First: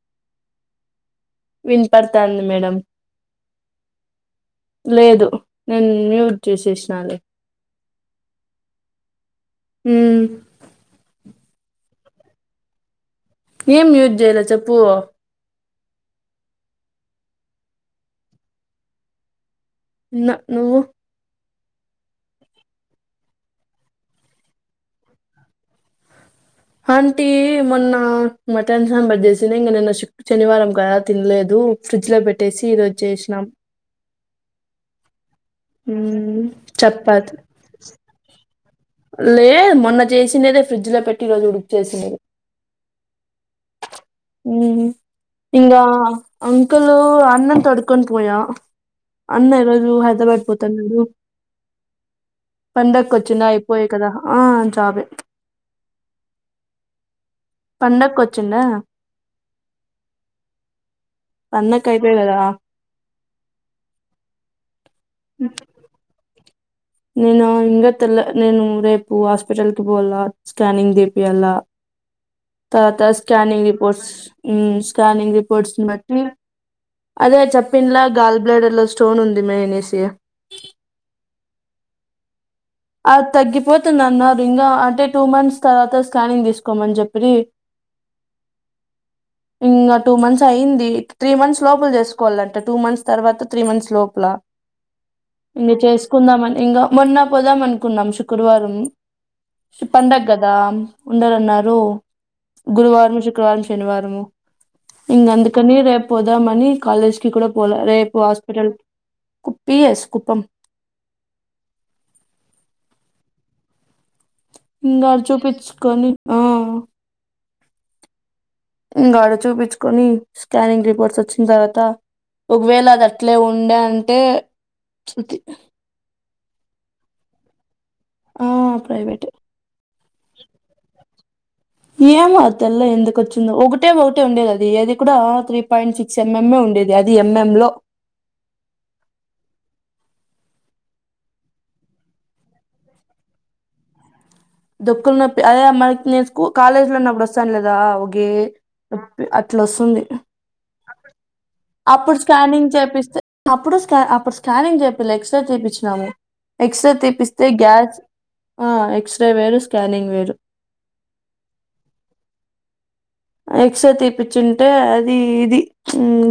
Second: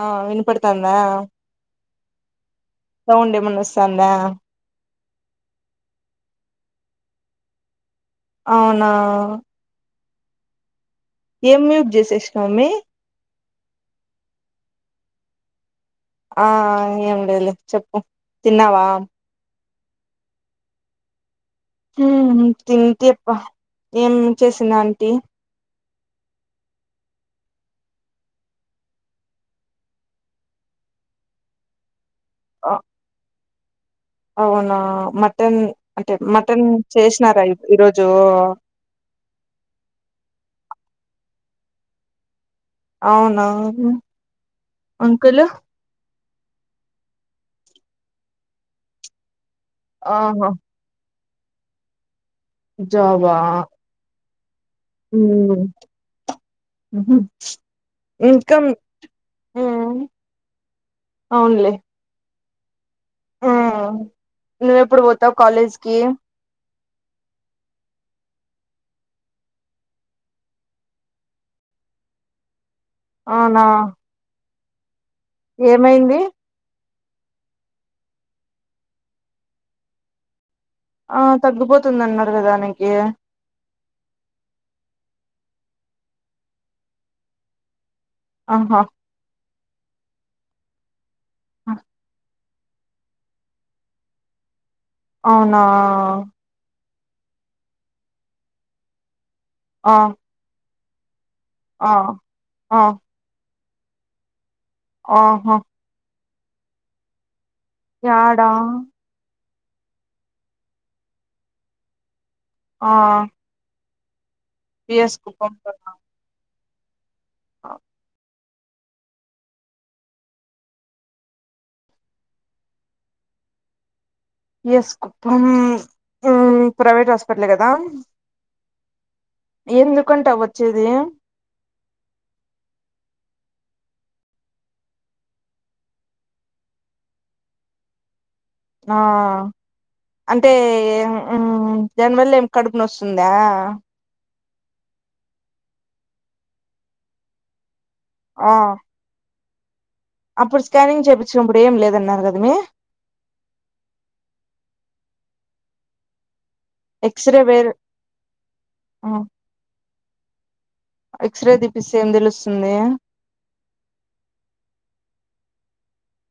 ఆ వినిపడుతాందా విన్ పడుతాంది మేడం సౌండ్ ఏమన్న వస్తాందా లేదు నేను మ్యూట్ చేసేసినాలే అవునా ఉమ్ ఏం మ్యూట్ చేసేసినావు అమి ఏం మ్యూట్ చేయలో చెప్పు ఆ ఏం లేదులే చెప్పు తిన్నవా తిన్న నువ్వు తింటిప్ప ఏం చేసింది ఆంటీ ఆంటీ మొన్న మటన్ సాంబర్ చేసింది ఇంగ నిన్న శుక్ శనివారం కదా తినలేదు ఫ్రిజ్ ఫ్రిజ్ లో పెట్టేసి ఈరోజు చేసినాం అవునా మటన్ అంటే మ్మ్ మటన్ చేసినారా ఈరోజు లే మొన్న చేసినదే ఫ్రిడ్జ్ లో పెట్టి ఈరోజు ఉడుక్ చేసినది అవునా మ్ అంకుల్ ఇంగా అంకులు అన్నను తొడుకొని పోయా అన్న ఈరోజు హైదరాబా ఆహా డ్ పండకు వచ్చిన అయిపోయే కదా ఆ జాబే ఉ హుమ్ పండక్కి వచ్చిండా ఇంకమ్ ఆ అన్నకు అయిపోయే కదా ఆ నువ్వేప్పుడు పోతావు కాలేజ్కి నేను ఇంకా తెల్ల నేను రేపు హాస్పిటల్కి పోవాల్ల స్కానింగ్ తీపియాల్ల తర్వాత అవునా స్కానింగ్ రిపోర్ట్స్ ఉమ్ స్కానింగ్ రిపోర్ట్స్ని బట్టి ఏమైంది అదే చెప్పింలా గాల్ బ్లాడర్ లో స్టోన్ ఉందిమే అనేసి ఆ తగ్గిపోతుంది అన్నారు కదా అది తగ్గిపోతుంది అన్నారు ఇంకా అంటే టూ మంత్స్ తర్వాత స్కానింగ్ తీసుకోమని చెప్పిరి ఆహా ఇంగా టూ మంత్స్ అయింది త్రీ మంత్స్ లోపల చేసుకోవాలం ట టూ మంత్స్ తర్వాత త్రీ మంత్స్ లోపల అవునా ఇంగా చేసుకుందామని ఇంగ మొన్న పోదామనుకున్నాం శుక్రవారం ఆ పండగ కదా ఉండానన్నారు ఆ ఆ గురువారం, శుక్రవారం, శనివారము. ఇంగ ఆహా అందుకని రేపు పోదామని కాలేజ్కి కూడా పోలా రేపు యాడా హాస్పిటల్ కు పిఎస్ కుప్పం ఆ పి ఇంగా ఎస్ ఆడా చూపిచ్చుకొని ఆ అ ఇంగాడ చూపిచ్చుకొని స్కానింగ్ రిపోర్ట్స్ వచ్చిన తర్వాత ఒకవేళ అది అట్లే ఉండేం ఎస్ కుప్పమ్ ఉమ్ ప్రైవేట్ హాస్పిటల్ కదా ఆ ప్రైవేటే ఎందుకంటా వచ్చేది ఏమో అ తెల్ల ఎందుకు వచ్చిందో ఒకటే ఒకటే ఉండేది అది ఏది కూడా త్రీ పాయింట్ సిక్స్ ఎంఎంఏ ఉ ఉండేది అది ఎంఎం లో ఆ అంటే దానివల్లే ఏమి కడుపు నస్తుందా దొక్కులు నొప్పి అదే మనకి నేను స్కూ కాలేజ్ లోన్నప్పుడు వస్తానులేదా ఓగి ఆ అట్లా వస్తుంది అప్పుడు స్కానింగ్ చేపించినప్పుడు ఏం అప్పుడు లేదన్నారు కదా మీ స్కానింగ్ చేపిస్తె అప్పుడు అప్పుడు స్కానింగ్ చే వీళ్ళ్ ఎక్స్ తీపిచినాము ఎక్స్ ఎక్స్రే తీపిస్తే వేరే గ్యాస్ ఆ వేరు స్కానింగ్ వేరు ఎక్స్రే తీపిస్తే ఏం తెలుస్తుంది ఎక్స్రే తీపిచ్చింటే అది ఇది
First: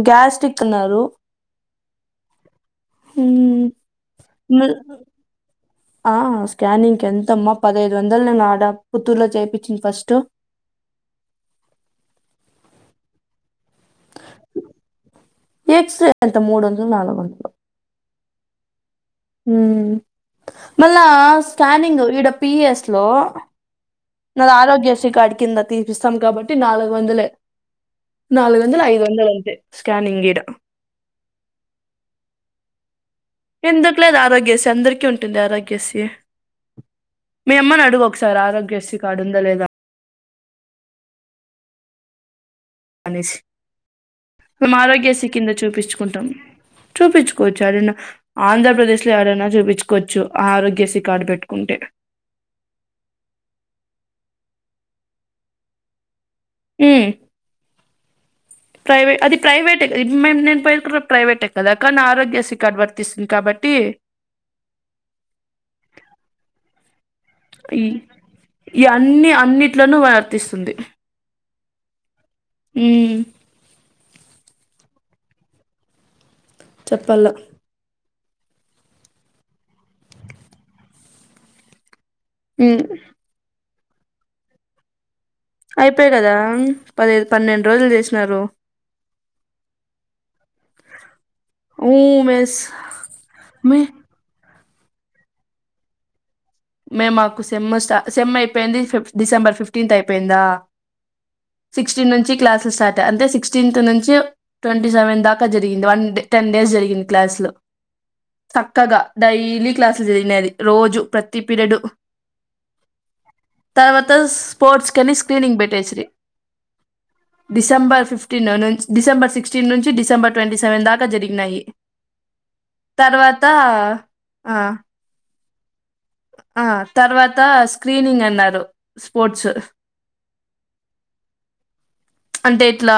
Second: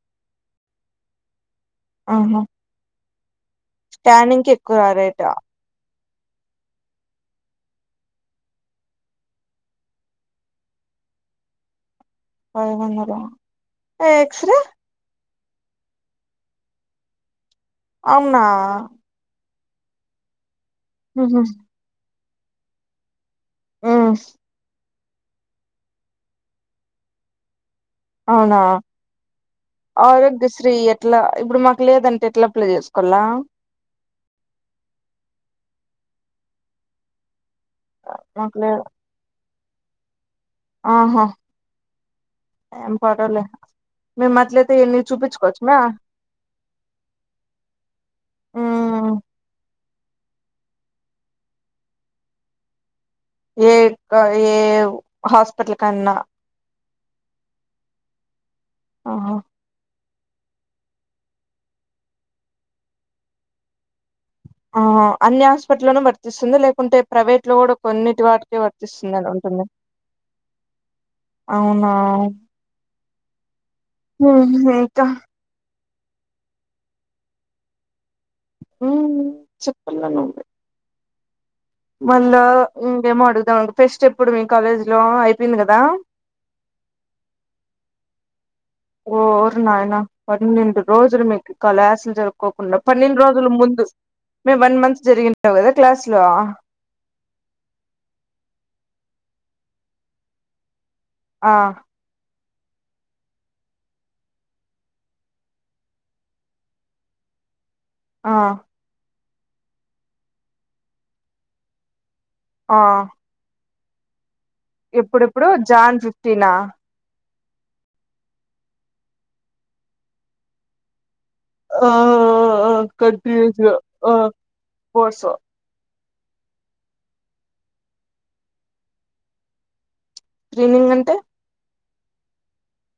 గ్యాస్టిరిక్ ఉన్నారు ఆహా హ్మ్మ్ స్కానింగ్ కి ఎక్కువ రా రేట ఆ స్కానింగ్ కి ఎంతమ్మా పదహైదు వందలు నేను ఆడ పుత్తూరులో చేపిచింద్ ఫస్ట్ అ బాగున్నారా ఎక్స్ రే ఎక్స్ రే ఎంతా మూడు వంద నాలుగు వంద అవునా మళ్ళా స్కానింగ్ ఈడ పిఎస్ లో మ్మ్ నాది ఆరోగ్యశ్రీఖ అడికిందా తీపిస్తాం కాబట్టి నాలుగు వందలే అవునా స్కానింగ్ ఈడ. ఆరోగ్యశ్రీ ఎట్లా ఇప్పుడు మాకు లేదంటే ఎట్లా అప్లే చేస్కో ఎందుకు లేదు ఆరోగ్యశీ అందరికీ ఉంటుంది ఆరోగ్యశ్రీ మీ అమ్మని అడుగు ఒకసారి మాకు లేదు ఆరోగ్యశ్రీకాడు ఉందా లేదా ఆహా ఏం అనేసి. పటలే మేౠ అట్లయితే మేము ఎళ్ళి చూపించుకోచ్చు మా చూపించుకోవచ్చు ఎడడైనా ఆంధ్రప్రదేశ్ లో మ్మ్ యాడన్న చూపించుకోవచ్చు కోచ్చు ఆరోగ్య శ్రీ కార్డు పెట్టుకుంటే ఏ ఏ హాస్పిటల్ కన్నా హ్మ్మ్ ప్రైవేట్ ఆహా అది ప్రైవేట్గా ఇప్ మేము నేను పోయరు కూడా ప్రైవేటే కదా కా నా ఆరోగ్యశీ కార్డు వర్తిస్తుంది కాబట్టి ఆ అన్ని హాస్పిటల్లోన వర్తిస్తుంది లేకుంటే ప్రైవేట్ లో కూడా ఈ కొన్నిటి వాటికే వర్తిస్తుంది అని ఉంటుందా అను వర్తిస్తుంది అవునా హ్మ్మ్ హ్మ్మ్ ఇంకా చెప్పాల హ్మ్మ్ చెప్పాల నువే మళ్ళా ఉమ్ ఇంకేం అడుగుదాం ఫెస్ట్ ఎప్పుడు మీ కాలేజ్ లో అయి అయిపోయి గదా పది పన్నెండు రోజులు చేసినారు ఓరు నాయన పన్నెండు రోజులు మీకు ఊ కళసలు మెస్ జరుకోకుండా పన్నెండు రోజులు మే ముందు మేము వన్ మంత్ జరిగినవు కదా క్లాస్ లో మే మాకు సెమ్ స్ట సెమ్ అయిపోయింది ఫిఫ డిసెంబర్ ఫిఫ్టీన్త్ అయిపోయిందా ఆ సిక్స్టీన్ నుంచి క్లాస్ స్టార్ట్ అంటే సిక్స్టీన్త్ నుంచి ట్వంటీ సెవెన్ దాకా జరిగింది వన్డ టెన్ డేస్ జరిగింది క్లాస్ లు ఆ చక్కగా డైలీ క్లాసులు జరిగినది రోజు ప్రతి పీరియడ్ ఆ తర్వాత స్పోర్ట్స్ కెని ఎప్పుడెప్పుడు స్క్రీనింగ్ జాన్ పెట్టేస్రీ ఫిఫ్టీనా డిసెబర్ ఫిఫ్టీన్ నుంచి డిసెబర్ సిక్స్టీన్ నుంచి డిసెబర్ ట్వంటీ సెవెన్ దాటి ఇంకా జరిగినాయి ఆ తర్వాత కంటిన్యూస్ గా ఆ కోర్సు ఆ తర్వాత స్క్రీనింగ్ అన్నారు స్పోర్ట్స్ స్క్రీన్స్నింగ్ అంటే అంటే ఇట్లా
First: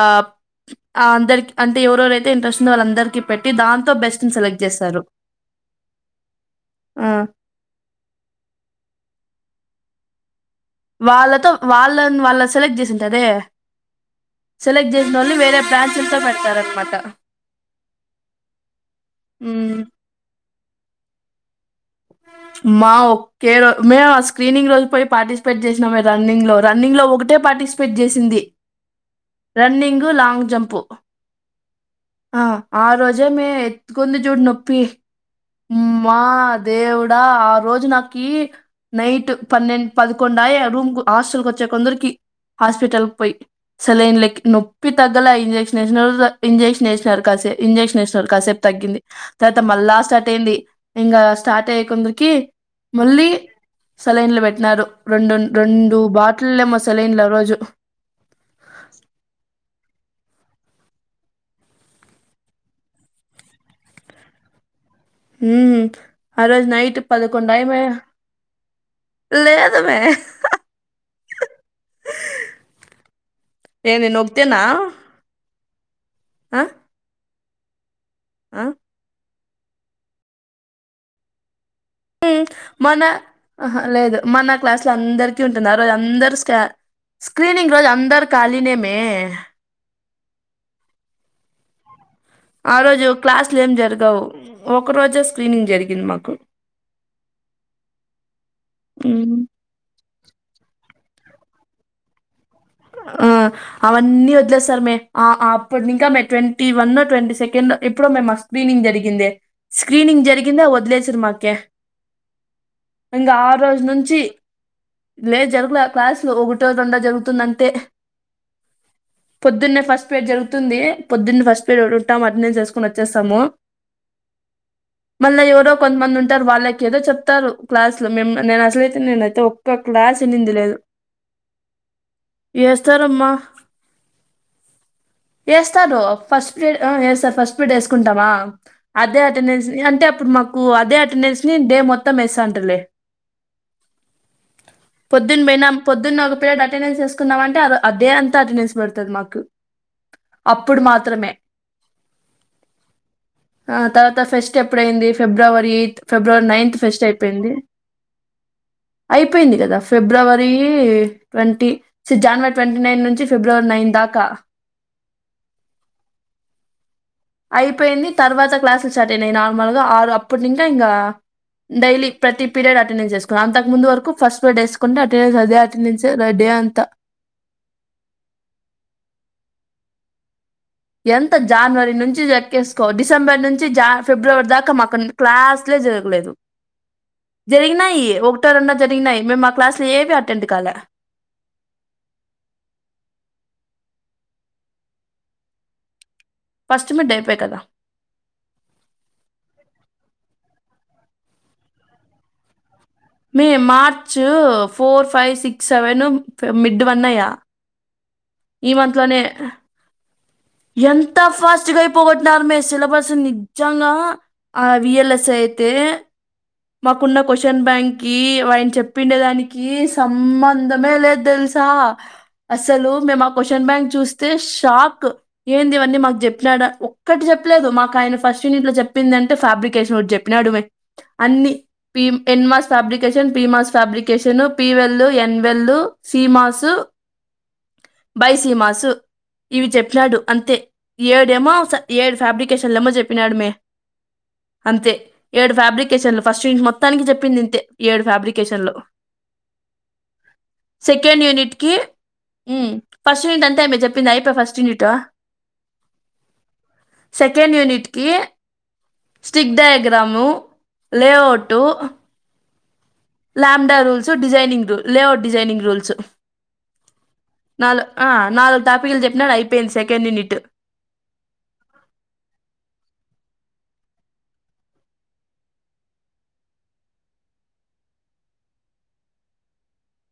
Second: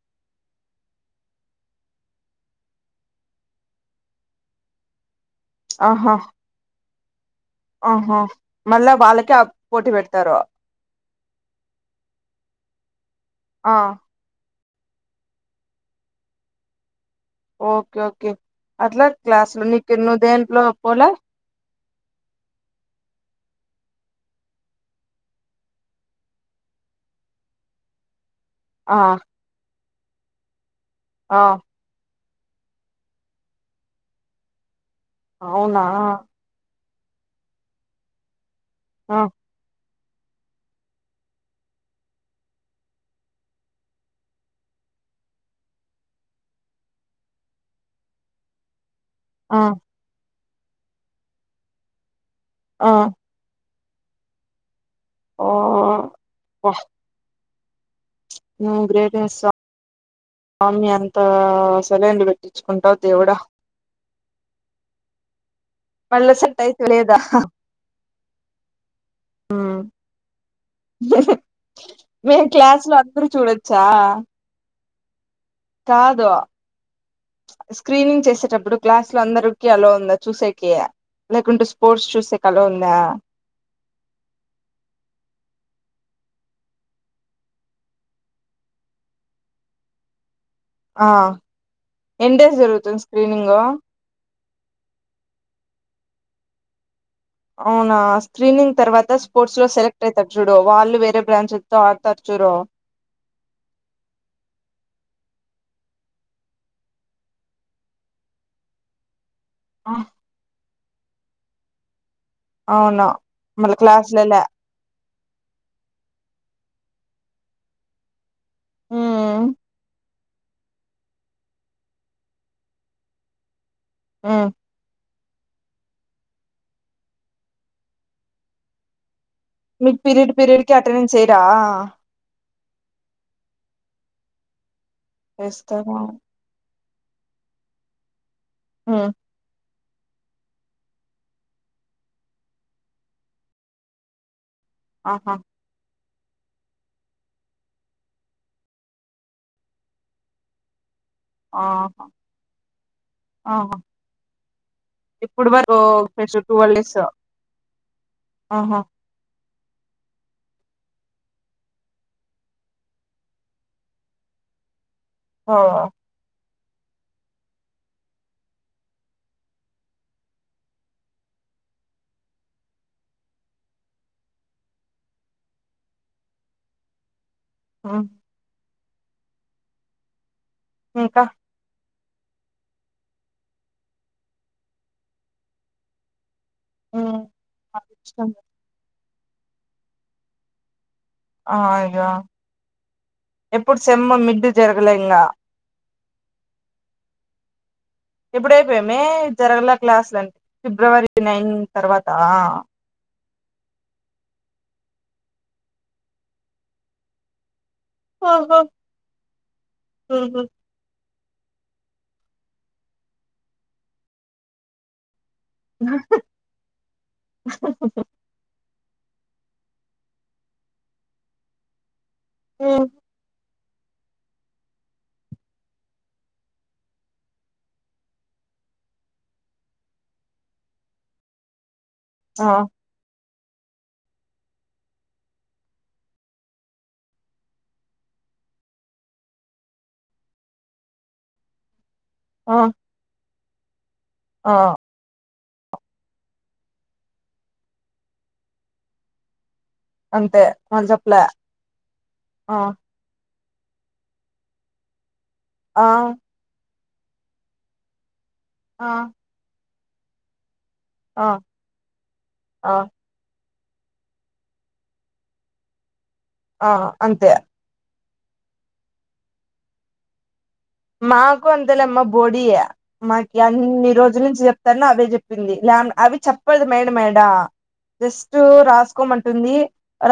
ఆ అందరికి అంటే ఎవరెవరైతే ఇంట్రెస్ట్ ఉందో వాళ్ళందరిక పెట్టి దాంతో బెస్ట్ ని సెలెక్ట్ చేస్తారు ఆహా ఆ ఆహో మళ్ళా వాళ్ళకే పోటీ పెడతారు వాళ్ళతో వాళ్ళ వాళ్ళ సెలెక్ట్ చేసింటదే ఆ సెలెక్ట్ చేసినోల్ని వేరే బ్రాంచ్లతో పెడతారనమాట ఓకే ఓకే అట్లా క్లాస్ లో మ్మ్. నీకు నువ్ దేంట్లో పోలా మా ఒక్కే రో మేము ఆ స్క్రీనింగ్ రోజు పోయి పార్టిసిపేట్ చేసినాం రన్నింగ్ లో రన్నింగ్ లో ఒకటి పార్టిసిపేట్ చేసింది ఆ రన్నింగు లాంగ్ జంపు ఆ ఆ ఆ రోజే మే ఎక్కుంది చూడు నొప్పి అవునా అమ్మా దేవుడా ఆ రోజు నాకి ఆ నైట్ పన్నెండు పదకొండాయే ఆ రూమ్ హాస్టల్ కు వచ్చే కొందరికి హాస్పిటల్ పోయి సలైన్లకి నొప్పి తగ్గల ఇంజెక్షన్ ఇంజెక్షన్ ఎసరు ఇంజెక్షన్ ఎసరు కాసేపు తగ్గింది తర్వాత ఆ మళ్ళా స్టార్ట్ అయింది ఇంగా స్టార్ట్ అయ్యి కుందరికి ఆ మళ్ళీ సెలైన్లు పెట్టినారు రెండు ఓ రెండ్ రెండు బాటిల్లేమో సెలైన్ లారోజు ను గ్రేట్ ముస్సా ఆమె అంత సెలైన్లు పెట్టించుకుంటా దేవుడా ఉమ్ మళ్ళ ఆ సెట్ రోజు అయితే నైట్ లేదా పదకొండెమయే లేద మ్మ్. మే హా హా వేర్ క్లాస్ లో అందరు చూడొచ్చా ఏంది నొక్తేనా కాదు ఆ స్క్రీనింగ్ ఆ చేసేటప్పుడు క్లాస్ లో అందరూ ఎలో ఉందా చూసేకి లేకుంటే స్పోర్ట్స్ ఉమ్ చూసేకి అలో ఉందా మన ఆహా లేదు మన క్లాసు లో అందరికి ఉంటున్నారు అందరు స్క స్క్రీనింగ్ రోజు అందరు కాలినే మే ఆ ఎన్ని డేస్ ఆ జరుగుతుంది రోజు స్క్రీనింగ్ క్లాసులు ఏం జరగవు ఒక్క రోజే స్క్రీనింగ్ జరిగింది మాకు అవునా స్క్రీనింగ్ తర్వాత ఉమ్. స్పోర్ట్స్ లో సెలెక్ట్ థె చుడు వాళ్ళు వేరే బ్రాంచ్లతో ఆడతారు చురు ఆ అవన్నీ వదిలేస్తార్ మే ఆ అప్పుడు ఇంకా May twenty one, twenty second ఎప్పుడో మే మా స్క్రీనింగ్ జరిగింద స్క్రీనింగ్ జరిగిందా వదిలేసారు మాకే అవును ఇంకా ఆ మళ్ళ రోజు నుంచి క్లాస్లలా లేదు జరుగులే క్లాసులు ఒకటో రెండో జరుగుతుందంటే మ్మ్ పొద్దున్నే ఫస్ట్ పేడ్ జరుగుతుంది పొద్దున్న ఫస్ట్ పేడ్ ఉంటాం అట్ం చేసుకొని వచ్చేస్తాము ఆ మళ్ళీ ఎవరో కొంతమంది ఉంటారు వాళ్ళకి ఏదో చెప్తారు క్లాస్ లో మే నేను అసలైతే నేనుచ్చ ఒక్క మీకు క్లాస్ పీరియడ్ ఇనింధి పీరియడ్ కి లేదు అటెండెన్స్ ఎయ్యరా ఎస్తారమ్మ ఎస్తారా ఎస్థారు వస్తారు first plate sir first feed వేసుకుంటామా హ్మ్ అదే అటెండెన్స్ అంటే అప్పుడు మాకు అదే అటెండెన్స్ ని డే మొత్తం మిస్ అంటలే ఆహా పొద్దున్ బోయ్నా పొద్దున్న ఒక పిల అటెండెన్స్ ఎసుకున్నమంటే అదే అంత అటెండెన్స్ పడుతుంది మాకు అప్పుడు మా ఆహ ఆ తర్వాత ఫెస్ట్ ఎప్పుడైంది ఫిబ్రవరి వరకు eighth first February twelve ninth days fest అయిపోయింది ఆహా అయిపోయింది కదా ఫిబ్రవరి ట్వంటీ చి జనవరి ట్వంటీ నైన్ నుంచి ఫిబ్రవరి నైన్ దాకా ఓ అయిపోయింది తర్వాత క్లాసులు స్టార్ట్ అయిన నార్మల్గా ఆరు అప్పటి నుంచి ఇంకా డైలీ ప్రతి పీరియడ్ అటెండెన్స్ చేసుకున్నా అంతకు ముందు వరకు ఫస్ట్ సుకుంటే [unintelligible] అదే అటెండెన్స్ అంత ఆ ఇంకా ఎంత జానవరి నుంచి చెక్కేసుకో డిసెంబర్ నుంచి జ ఫిబ్రవరి దాకా మాకు క్లాస్లే జరగలేదు హ్మ్ జరిగినాయి అదృష్టంగా ఒకటో రెండో జరిగినాయి మేము మా క్లాస్లు ఏవి అటెండ్ కాలా అయ్యో ఎప్పుడు సెమ్ము మిడ్డు జరగలే ఇంకా ఫస్ట్ మిడ్ అయిపోయి కదా ఎప్పుడైపోయామి జరగల క్లాసులు అన్ని ఫిబ్రవరి నైన్ తర్వాత మీయి March four five six seven mid one అయా ఈ మంత్ లోనే అహ ఎంత ఫస్ట్గాయిపోగట్టినరు మీర్ సిలబస్ నిజంగా ఆ వి యల్ ఎస్ తే మాకున్న కశ్న్ బ్యాం కి ఆయిన్ చెప్ పిండే దానికి సంబంధమే లేదు తెలుసా హ్మ్ అసలు మేము ఆ కోష్ షన్ బ్యాంక్ చూస్తే షాక్ ఏంది ఇవన్నీ మాకు చెప్పినడు ఒక్కటి చెప్పలేదు మాకు ఆయన ఫస్ట్ యూనిట్ లో చెప్పింది అంటే ఫ్యాబ్రికేషన్ ఒకటి చెప్పినాడు నడువే అన్ని పి ఆ ఎన్మాస్ ఫాబ్రికే పిమాస్ ఫ్యాబ్రికేషను పివల్ ఎన్వెల్ సిమాసు బై సీమాసు ఇవి చెప్పినాడు అంతే ఏడేమో స ఏడు ఆ ఫ్యాబ్రికేషన్లు ఏమో చెప్పినాడుమే ఆ అంతే ఏడు ఫ్యాబ్రికేషన్లు ఫస్ట్ యూనిట్ మొత్తానికి చెప్పింది ఇంతే ఏడు ఫ్యాబ్రికేషన్లు అంతే వాళ్ళు చెప్పలే సెకండ్ యూనిట్ కి ఊ ఆ ఫస్ట్ యూనిట్ అంత టైమే చెప్పింది అయిప ఫస్ట్ యూనిటు ఆ సెకండ్ యూనిట్ కి ఆ స్టిక్ డయాగ్రామ్ లే ఆ అవుటు ఆ lambda rules designing rule layer designing rules ఆ అంతే ఆ నాలుగు టాపిక్లు చెప్పినాడు అయిపోయింది సెకండ్ యూనిట్ మాకు అంతల మ బోడియా మాక్ అన్ని రోజుల నుంచి చెప్తాను అవే చెప్పింది లాం అవి చెప్పలేదు మేడ మేడ జస్ట్ రాసుకోమంటుంది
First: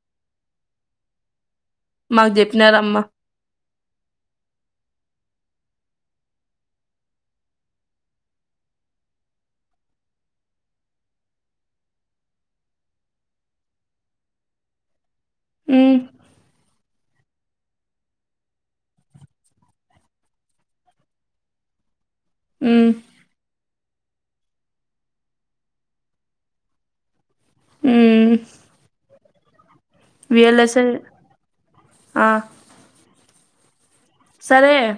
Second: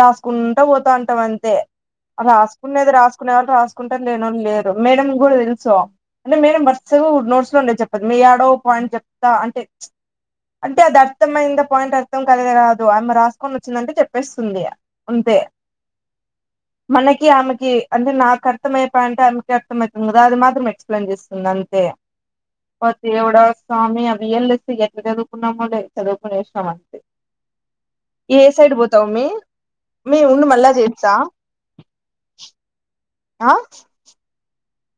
రాసుకుంటా పోతాంటాం అంతే మాకు రాసుకునేది చెప్పినారమ్మా రాసుకునే వాళ్ళు రాసుకుంటారు లేనోలు లేరు మేడం కూడా తెల్స్ సో అంటే మేడం వరుస నోట్స్ లో ఉండే చెప్పదు మీ ఏడో పాయింట్ చెప్తా అంటే అంటే అది అర్థం అయిందా పాయింట్ అర్థం కలిదు కాదు ఆమె రాసుకొని వచ్చిందంటే చెప్పేస్తుంది అంతే ఉమ్, మనకి ఆమె కి అంటే నాకు అర్థం అయ్యే పాయింట ఆమెకి అర్థం అయితుంది కదా అది మాత్రం ఎక్స్ప్లెయిన్ చేస్తుంది అంతే అబ ఉమ్, దేవుడా స్వామి అ వి యల్ ఎసి ఎట్లా చదువుకున్నామో లే చదువుకునేష్ణం అంతే ఉమ్. ఏ సైడ్ బోతావ్ మ్మీ మీ వుండు మళ్ళా చేస్తా ఆ ఆ సరే